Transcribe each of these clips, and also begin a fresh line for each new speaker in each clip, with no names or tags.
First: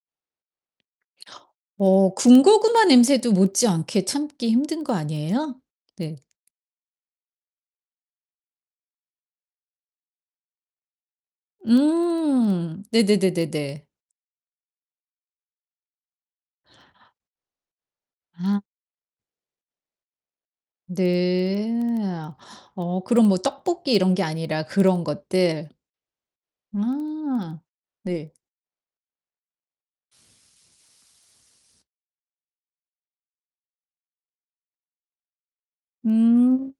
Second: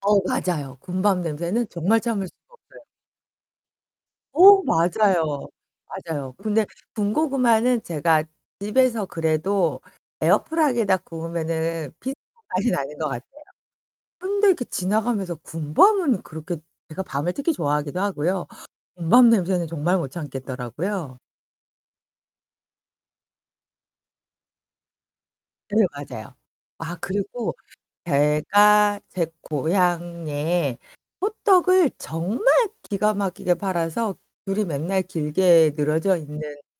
어 맞아요. 군밤 냄새는 정말
어
참을 수가 없어요.
군고구마 냄새도 못지않게 참기
어
힘든 거
맞아요.
아니에요? 네.
맞아요. 근데 군고구마는 제가 집에서 그래도 에어프라이기에다 구우면은 비슷한 맛이
음
나는 것 같아요.
네네네네네.
근데 그 지나가면서 군밤은 그렇게 제가 밤을 특히 좋아하기도 하고요.
아.
군밤 냄새는 정말 못 참겠더라고요.
네. 어 그럼 뭐 떡볶이 이런 게 아니라 그런 것들.
네 맞아요. 아 그리고
아 네.
제가 제 고향에 호떡을 정말 기가 막히게 팔아서 줄이 맨날 길게 늘어져 있는
음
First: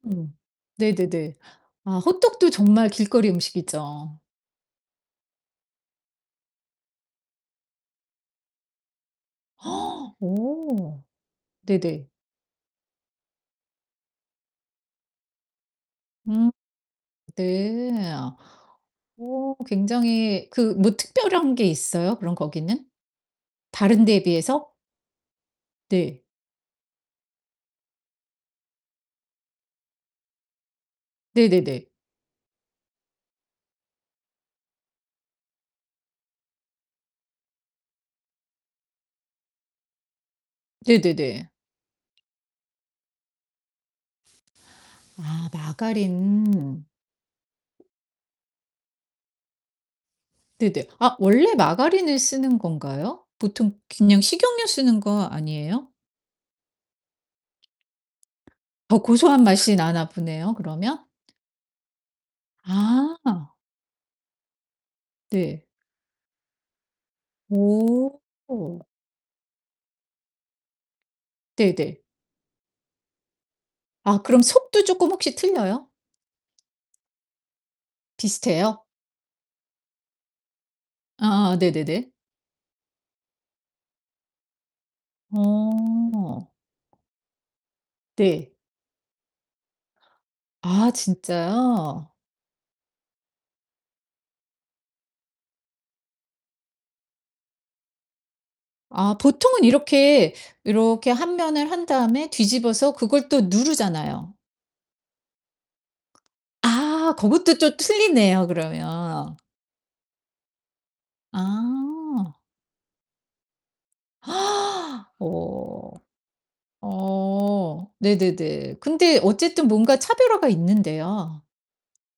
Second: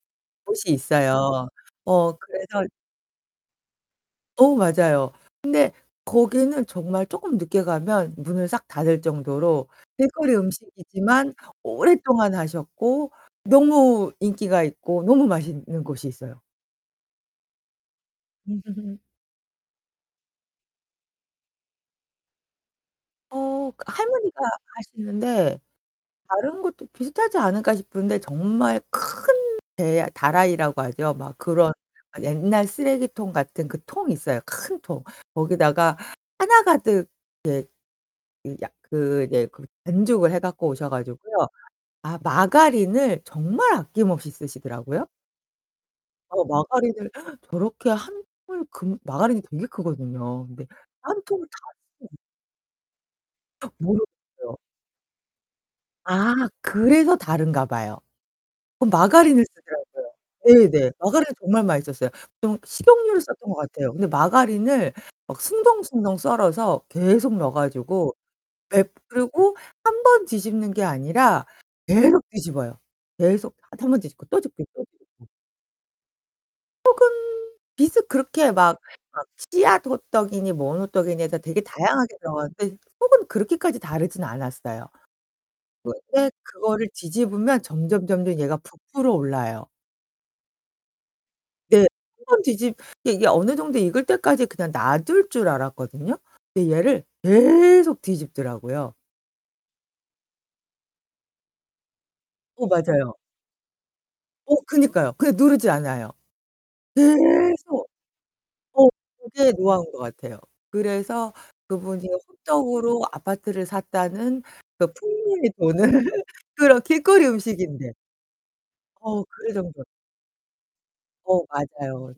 곳이
네네네.
있어요.
아
어
호떡도
그래서
정말 길거리 음식이죠.
어 맞아요. 근데 거기는 정말 쪼끔 늦게 가면 문을 싹 닫을 정도로 길거리
어
음식이지만
네네.
오랫동안 하셨고 너무 인기가 있고 너무 맛있는 곳이 있어요.
음. 네. 어 굉장히 그 뭐 특별한 게 있어요, 그럼 거기는
어
다른 데에
할머니가
비해서?
하시는데
네.
다른 것도 비슷하지 않을까 싶은데 정말 큰 대 다라이라고 하죠. 막 그런
네네네.
옛날 쓰레기통 같은 그 통 있어요, 큰 통. 거기다가 하나 가득 이제 이 약 그 이제 그 반죽을 해 갖고 오셔 가지고요.
네네네.
아 마가린을 정말 아낌없이 쓰시더라고요.
아
어
마가린.
마가린을 저렇게 1 통을 금 마가린이 되게 크거든요. 근데
네네. 아
1 통을
원래
다 쓰세요.
마가린을 쓰는 건가요? 보통
어,
그냥
모르겠어요.
식용유 쓰는 거 아니에요?
아 그래서 다른가 봐요. 그
더 고소한
마가린을
맛이 나나
쓰더라고요.
보네요,
네 네.
그러면?
마가린이 정말 맛있었어요. 좀 식용유를 썼던
아.
것 같아요. 근데 마가린을 막
네.
숭덩숭덩 썰어서 계속 넣어 가지고
오.
백 그러고 1 번 뒤집는 게 아니라
네네.
계속 뒤집어요, 계속. 1 번
아
뒤집고 또
그럼
뒤집고
속도
또
조금
뒤집고.
혹시 틀려요?
속은 비슷 그렇게 막
비슷해요?
막 씨앗 호떡이니 뭔 호떡이니 해서
아
되게
네네네.
다양하게 들어가는데 속은 그렇게까지 다르진 않았어요. 그 예
어.
그거를 뒤집으면 점점점점
네.
얘가 부풀어 올라요.
아
네. 1
진짜요?
번 뒤집 이게 어느 정도 익을 때까지 그냥 놔둘 줄 알았거든요. 근데 얘를 계속 뒤집더라고요.
아 보통은 이렇게, 이렇게 한 면을 한 다음에
어
뒤집어서
맞아요.
그걸 또 누르잖아요.
어 그니까요. 그냥 누르지 않아요.
아 그것도 또
계속
틀리네요,
어
그러면.
그게 노하우인 것 같아요. 그래서 그분이
아.
호떡으로 아파트를 샀다는 그 풍문이
오.
도는 그런 길거리
오.
음식인데.
네네네. 근데
어 그래
어쨌든
정도로.
뭔가 차별화가 있는데요.
어 맞아요.